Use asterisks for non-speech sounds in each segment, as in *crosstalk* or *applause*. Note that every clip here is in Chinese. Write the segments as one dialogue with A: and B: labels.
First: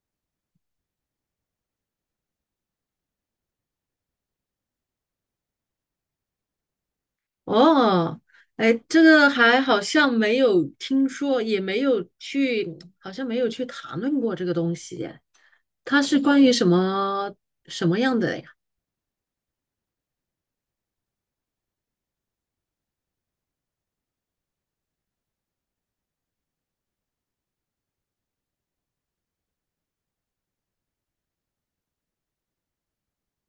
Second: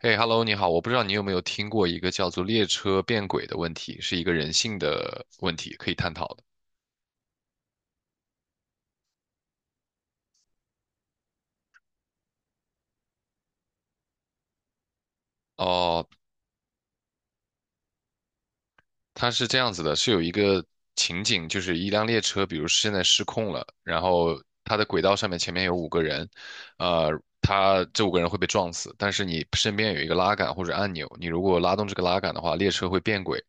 A: 嘿，Hello，你好，我不知道你有没有听过一个叫做“列车变轨”的问题，是一个人性的问题，可以探讨的。
B: 哦，哎，这个还好像没有听说，也没有去，好像没有去谈论过这个东西耶。它
A: 哦，
B: 是关于什么什么样的呀？
A: 它是这样子的，是有一个情景，就是一辆列车，比如现在失控了，然后它的轨道上面前面有五个人，呃，他这五个人会被撞死，但是你身边有一个拉杆或者按钮，你如果拉动这个拉杆的话，列车会变轨，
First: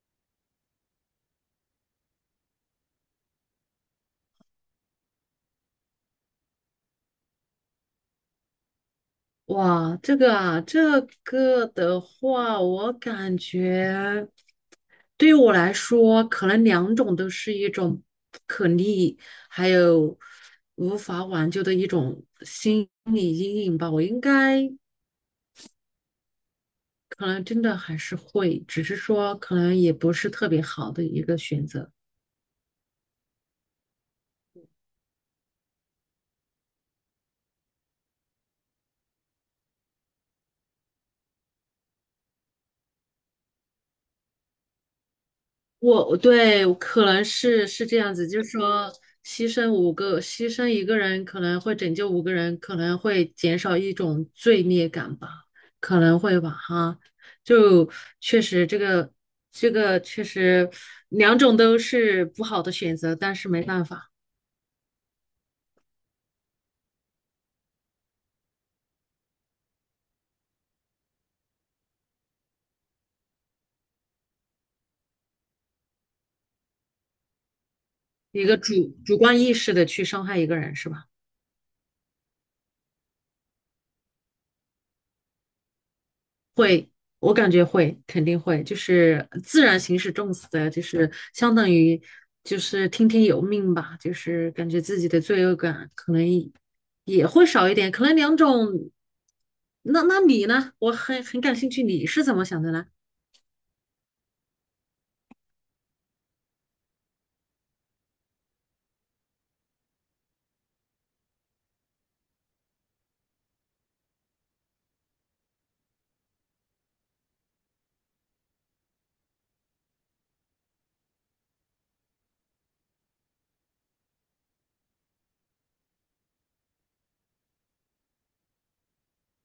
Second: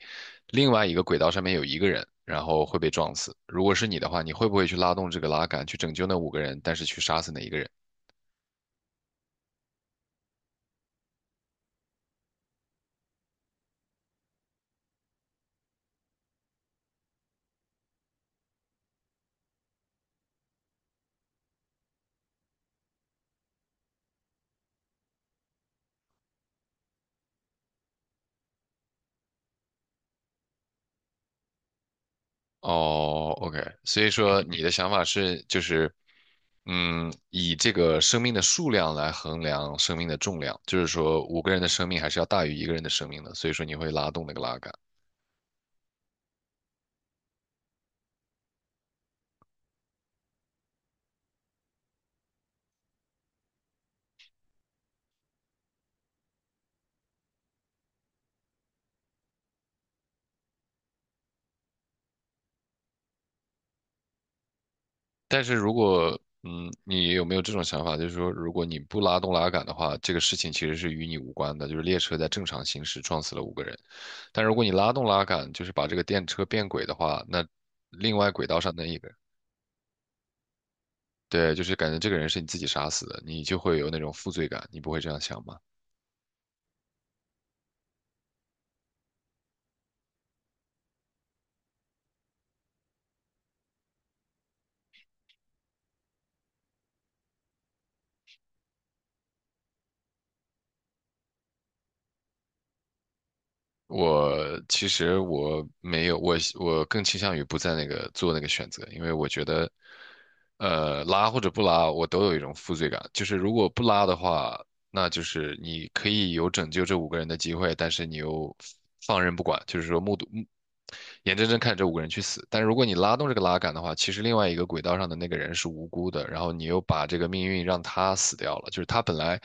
A: 另外一个轨道上面有一个人，然后会被撞死。如果是你的话，你会不会去拉动这个拉杆去拯救那五个人，但是去杀死那一个人？
B: 哇，这个啊，这个的话，我感觉对于我来说，可能两种都是一种不可逆，还有无法挽救的一种心理阴影吧。我应该。可能真的还是会，只是说可能也不是特别好的一个选择。
A: 哦，OK，所以说你的想法是，就是，嗯，以这个生命的数量来衡量生命的重量，就是说五个人的生命还是要大于一个人的生命的，所以说你会拉动那个拉杆。
B: 我对，可能是这样子，就是说牺牲五个，牺牲一个人可能会拯救五个人，可能会减少一种罪孽感吧，可能会吧，哈，就确实这个这个确实两种都是不好的选择，但是没办法。
A: 但是如果，嗯，你有没有这种想法，就是说，如果你不拉动拉杆的话，这个事情其实是与你无关的，就是列车在正常行驶撞死了五个人，但如果你拉动拉杆，就是把这个电车变轨的话，那另外
B: 一
A: 轨
B: 个
A: 道上的一
B: 主
A: 个人。
B: 主观意识的去伤害一个人是吧？
A: 对，就是感觉这个人是你自己杀死的，你就会有那种负罪感，你不会这样想吗？
B: 会，我感觉会，肯定会，就是自然形式重死的，就是相当于就是听天由命吧，就是感觉自己的罪恶感可能也会少一点，可能两种。那你呢？我很感兴趣，你是怎么想的呢？
A: 我其实我没有，我更倾向于不在那个做那个选择，因为我觉得拉或者不拉，我都有一种负罪感。就是如果不拉的话，那就是你可以有拯救这五个人的机会，但是你又放任不管，就是说目睹目眼睁睁看着这五个人去死。但是如果你拉动这个拉杆的话，其实另外一个轨道上的那个人是无辜的，然后你又把这个命运让他死掉了。就是他本来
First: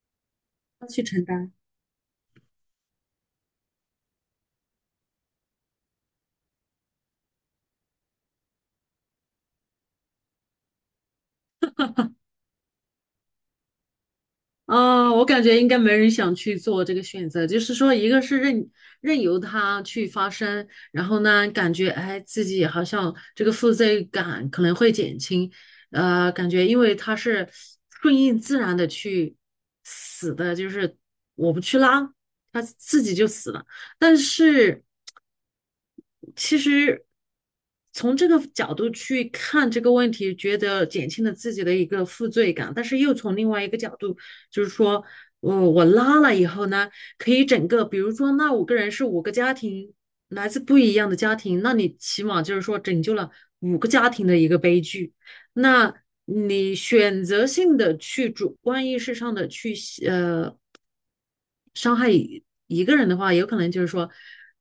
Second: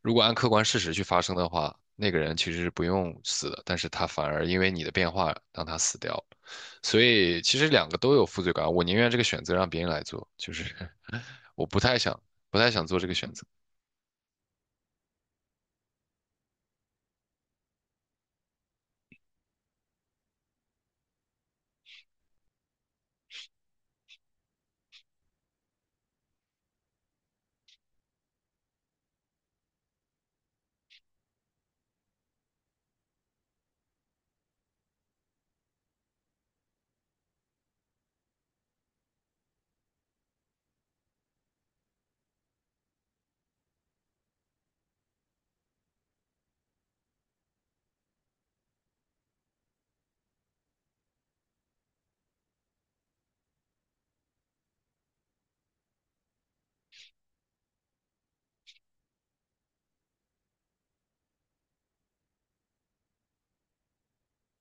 A: 如果按客观事
B: 要
A: 实去
B: 去
A: 发
B: 承
A: 生的
B: 担。
A: 话，那个人其实是不用死的，但是他反而因为你的变化让他死掉了。所以其实两个都有负罪感，我宁愿这个选择让别人来做，就是 *laughs* 我不太想做这个选择。
B: 嗯，我感觉应该没人想去做这个选择，就是说，一个是任由它去发生，然后呢，感觉哎，自己好像这个负罪感可能会减轻，感觉因为它是顺应自然的去死的，就是我不去拉，它自己就死了。但是其实从这个角度去看这个问题，觉得减轻了自己的一个负罪感，但是又从另外一个角度。就是说，我拉了以后呢，可以整个，比如说那五个人是五个家庭，来自不一样的家庭，那你起码就是说拯救了五个家庭的一个悲剧。那你选择性的去主观意识上的去呃伤害一个人的话，有可能就是说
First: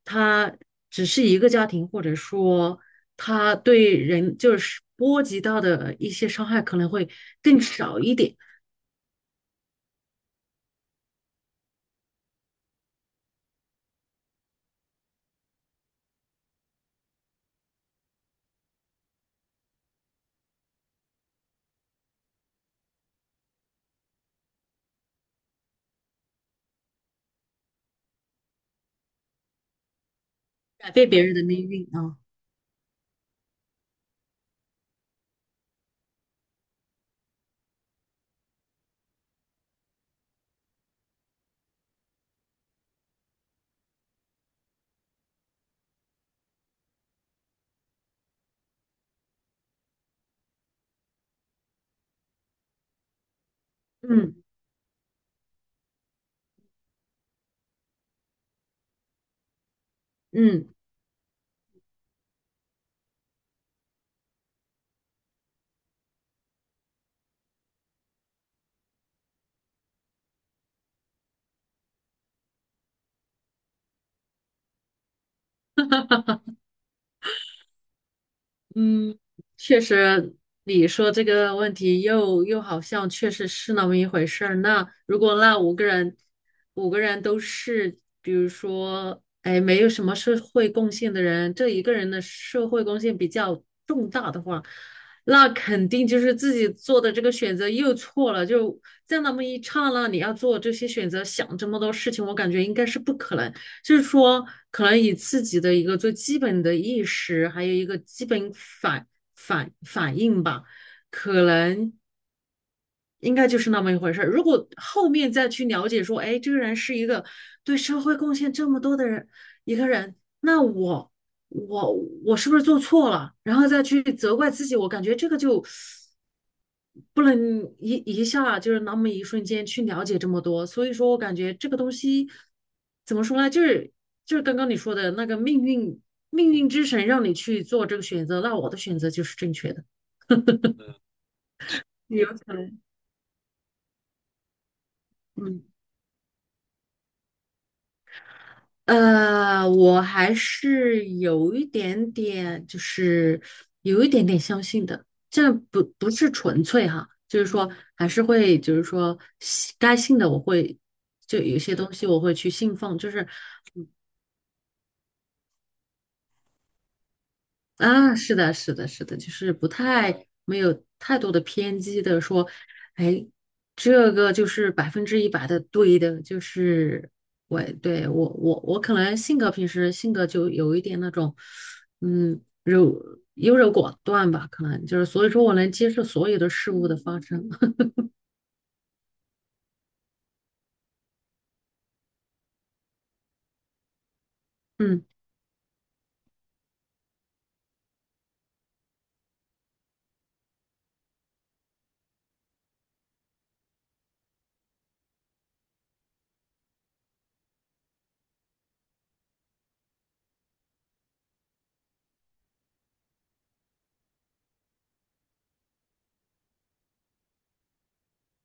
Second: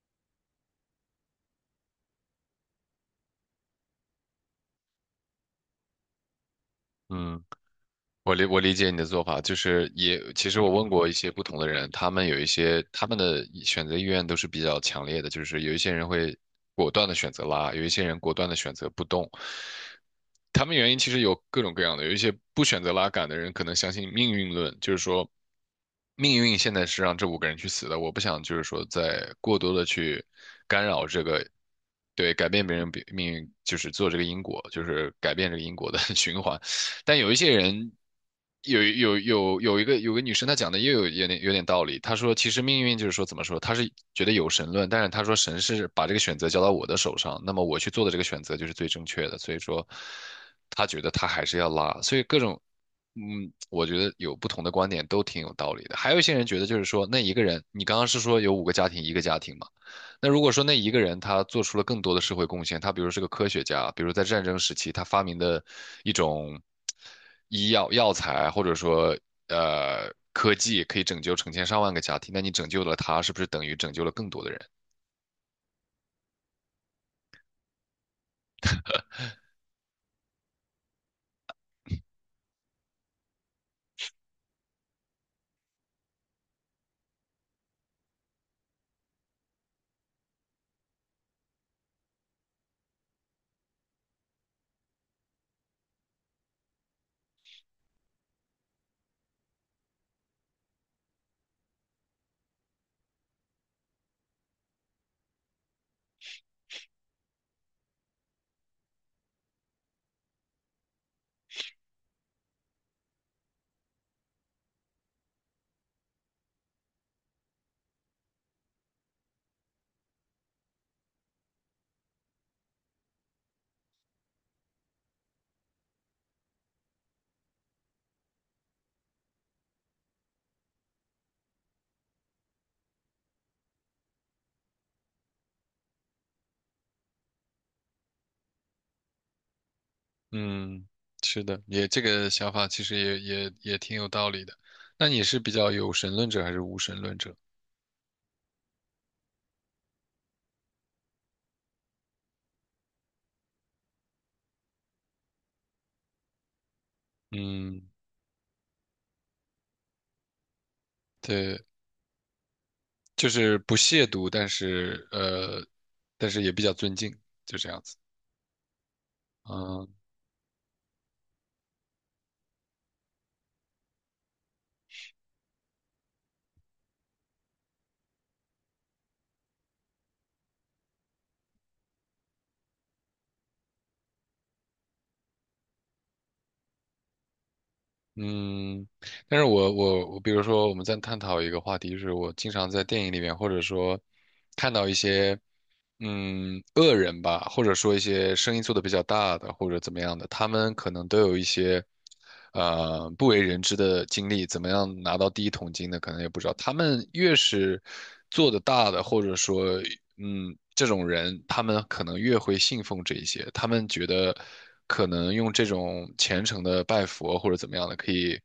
B: 他只是一个家庭，或者说他对人就是波及到的一些伤害可能会
A: 嗯，
B: 更少一点，
A: 我理解你的做法，就是也其实我问过一些不同的人，他们有一些他们的选择意愿都是比较强烈的，就是有一些人会果断的选择拉，有一些人果断的选择不动，他们原因其实有各种各样的，有一些不选择拉杆的人可能相信命运论，就是说命运现在是让这五个人去死的，我不想就是说再过多的去干
B: 改
A: 扰
B: 变
A: 这
B: 别人的
A: 个，
B: 命运啊，
A: 对，改变别人比命运，就是做这个因果，就是改变这个因果的 *laughs* 循环。但有一些人，有个女生，她讲的也有点道理。她说，其实命运就是说，怎么说？她是觉得有神论，但是她说神是把这个选择交到我的手上，那么我去做的这个选择就是最正确的。所以说，她觉得她还是要拉。所以各种，嗯，我觉得有
B: 嗯
A: 不同的观点都挺有道理的。还有一些人觉得就是说，那一个人，你刚刚是说有五个家庭，一个家庭嘛？那如果说
B: 嗯。
A: 那一个人他做出了更多的社会贡献，他比如是个科学家，比如在战争时期他发明的一种医药药材，或者说科技，可以拯救成千上万个家庭，那你拯救了他，是不是等于拯救了更多的人？
B: 嗯，确实，你说这个问题又好像确实是那么一回事儿。那如果那五个人，五个人都是，比如说，哎，没有什么社会贡献的人，这一个人的社会贡献比较重大的话，那肯定就是自己做的这个选择又错了。就在那么一刹那，你要做这些选择，想这么多事情，我感觉应该是不可能。就是说，可能以自己的一个最基本的意识，还有一个基本反应吧，可能应该就是那么一回事。如果后面再去了解说，哎，这个人是一个对社会贡献这么多的人，一个人，那我我是不是做错了？然后再去责怪自己，我感觉这个就不能一下就是那么一瞬间去了解这么多，所以说我感觉这个东西怎么说呢，就是刚刚你说的那个命运之神让你去做这个选择，那我的选择就是正确的。
A: 嗯，是的，也这
B: 有
A: 个想
B: 可
A: 法
B: 能，
A: 其实也也挺有道理的。那你是比
B: 嗯，
A: 较有神论者还是无神论者？
B: 我还是有一点点，就是有一点点相信的，这不是纯粹哈，就是说
A: 嗯，
B: 还是会，就是说信该信的我会，就有
A: 对，
B: 些东西我会去信奉，就是
A: 就是不亵渎，但是但是也比较尊敬，就这样子。
B: 啊，是的，是的，是的，就是不
A: 嗯，
B: 太没有太多的偏激的说，哎，这个就是百分之一百的对的，就是我对我可能性格平时性格就有一点那种，嗯，优柔寡断吧，可能就是所以说我能接受所有的事物的发生。*laughs*
A: 嗯，但是我，比如说我们在探讨一个话题，就是我经常在电影里面，或者说看到一
B: 嗯，
A: 些，嗯，恶人吧，或者说一些生意做得比较大的，或者怎么样的，他们可能都有一些，呃，不为人知的经历，怎么样拿到第一桶金的，可能也不知道。他们越是做得大的，或者说，嗯，这种人，他们可能越会信奉这一些，他们觉得可能用这种虔诚的拜佛或者怎么样的，可以。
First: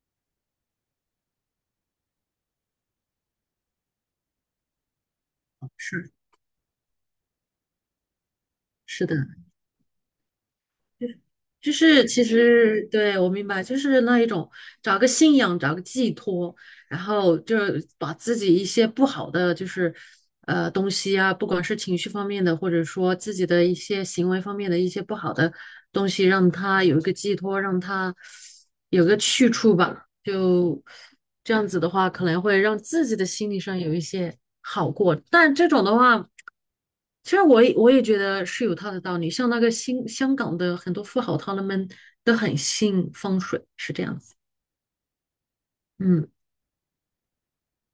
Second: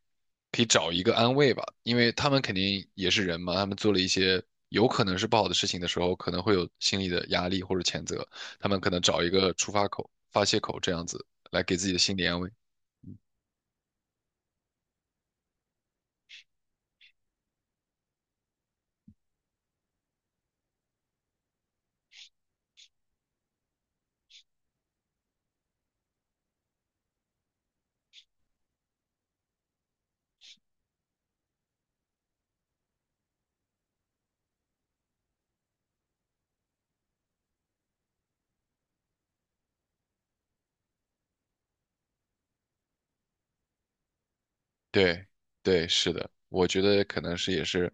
A: 可以找一个安慰吧，因为他们肯定也是人嘛，他们做了一些有可能是不好的事情的时
B: 是
A: 候，可能会有心理的压力或者谴责，他们可能
B: 是的，
A: 找一个出发口、发泄口这样子来
B: 就
A: 给自己的
B: 是
A: 心
B: 其
A: 理安慰。
B: 实对我明白，就是那一种找个信仰，找个寄托，然后就是把自己一些不好的就是东西啊，不管是情绪方面的，或者说自己的一些行为方面的一些不好的东西，让它有一个寄托，让它有个去处吧。就这样子的话，可能会让自己的心理上有一些好过。但这种的话，其实我也觉得是有它的道理。像那个新香港的很多富豪，他们都很信风水，是这样子。
A: 对，对，是
B: 嗯
A: 的，我觉得可能是也是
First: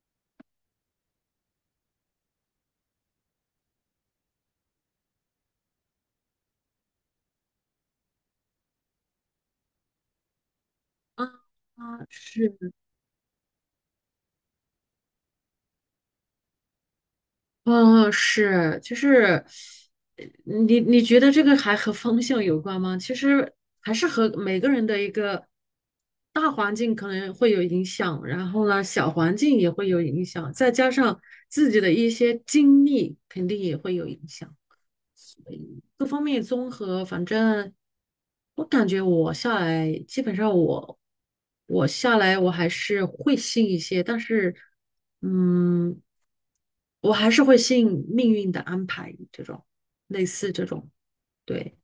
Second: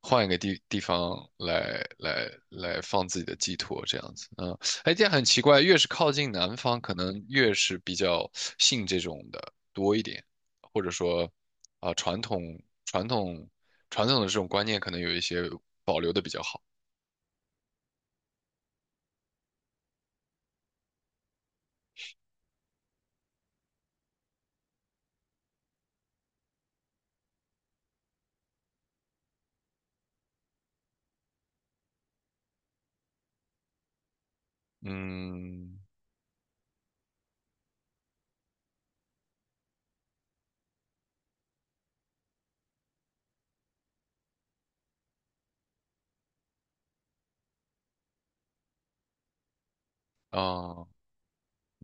A: 换一个方来放自己的寄托这样子，嗯，哎，这样很奇怪，越是靠近南方，可能越是比较信这种的多一点，或者说啊、
B: 啊，是，
A: 传统的这种观念可能有一些保留的比较好，
B: 啊，是，就是呃你觉得这个还和方向有关吗？其实还是和每个人的一个大环境可能会有影响，然后呢，小环境也会有影响，再加上自己的一些经历，肯定也会有影响。
A: 嗯
B: 各方面综合，反正我感觉我下来，基本上我下来我还是会信一些，但是嗯，我还是会信命运的安排这种，类似这
A: 啊、
B: 种。对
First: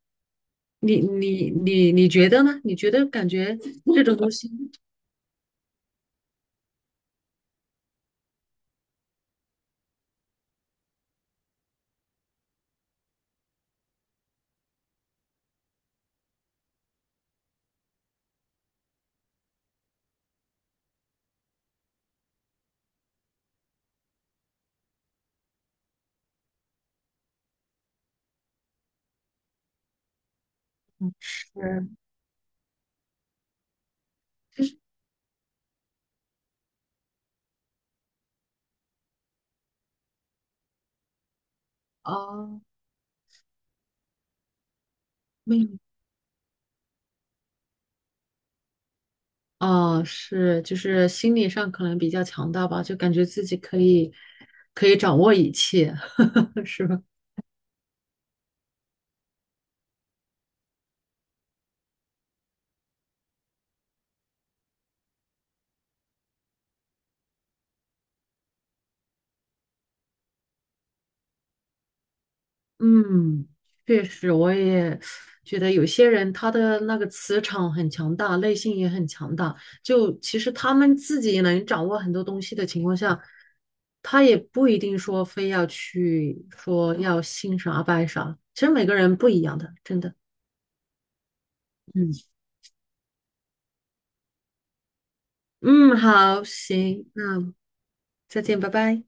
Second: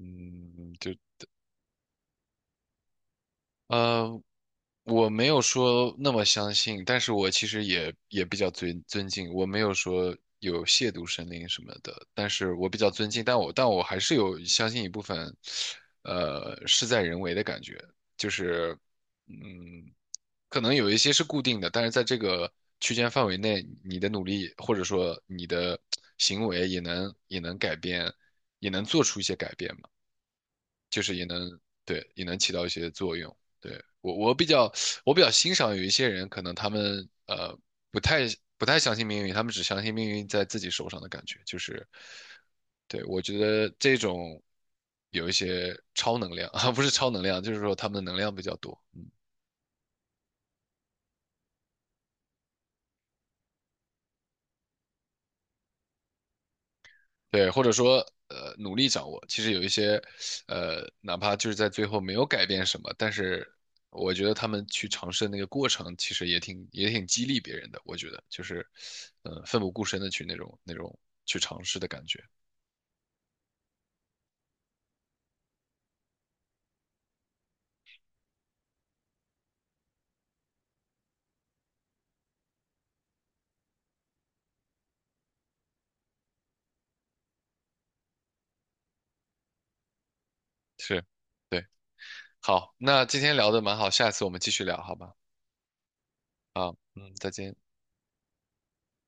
A: 嗯，就。
B: 你，你觉得呢？你觉得感觉这种
A: 呃
B: 东西 *laughs*
A: 我没有说那么相信，但是我其实也也比较尊敬，我没有说有亵渎神灵什么的，但是我比较尊敬，但我还是有相信一部分，呃，事在人为的感觉，就是，嗯，可能有一些是固定的，但是在这个区间范围内，你的努力或者说你的行为也能改变，也能做出一些改变吧。就
B: 嗯
A: 是也
B: 是
A: 能对也能起到一些作用。对比较欣赏有一些人，可能他们不太不太相信命运，他们只相信命运在自己手上的感觉，就是
B: 啊，
A: 对我觉得这种有一
B: 命
A: 些
B: 运
A: 超能量 *laughs* 啊，不是超能量，就是说他们的能量比较多。嗯
B: 哦，是，就是心理上可能比较强大吧，就感觉自己可以掌握一切。*laughs* 是吧？
A: 对，或者说努力掌握。其实有一些哪怕就是在最后没有改变什么，但是我觉得他们去尝试的那个过程，其实也挺激励别人的。我觉得就是嗯、奋不顾身的去那种去尝试的感觉
B: 嗯，确实，我也觉得有些人他的那个磁场很强大，内心也很强大。就其实他们自己能掌握很多东西的情况下，他也不一定说非要去说要信啥拜啥。其实每个人不一样的，真的。
A: 是，对。
B: 嗯
A: 好，那今天聊的蛮好，下次我们继续聊，好吧？
B: 嗯，好，
A: 啊，
B: 行，
A: 嗯，再
B: 那
A: 见。
B: 再见，拜拜。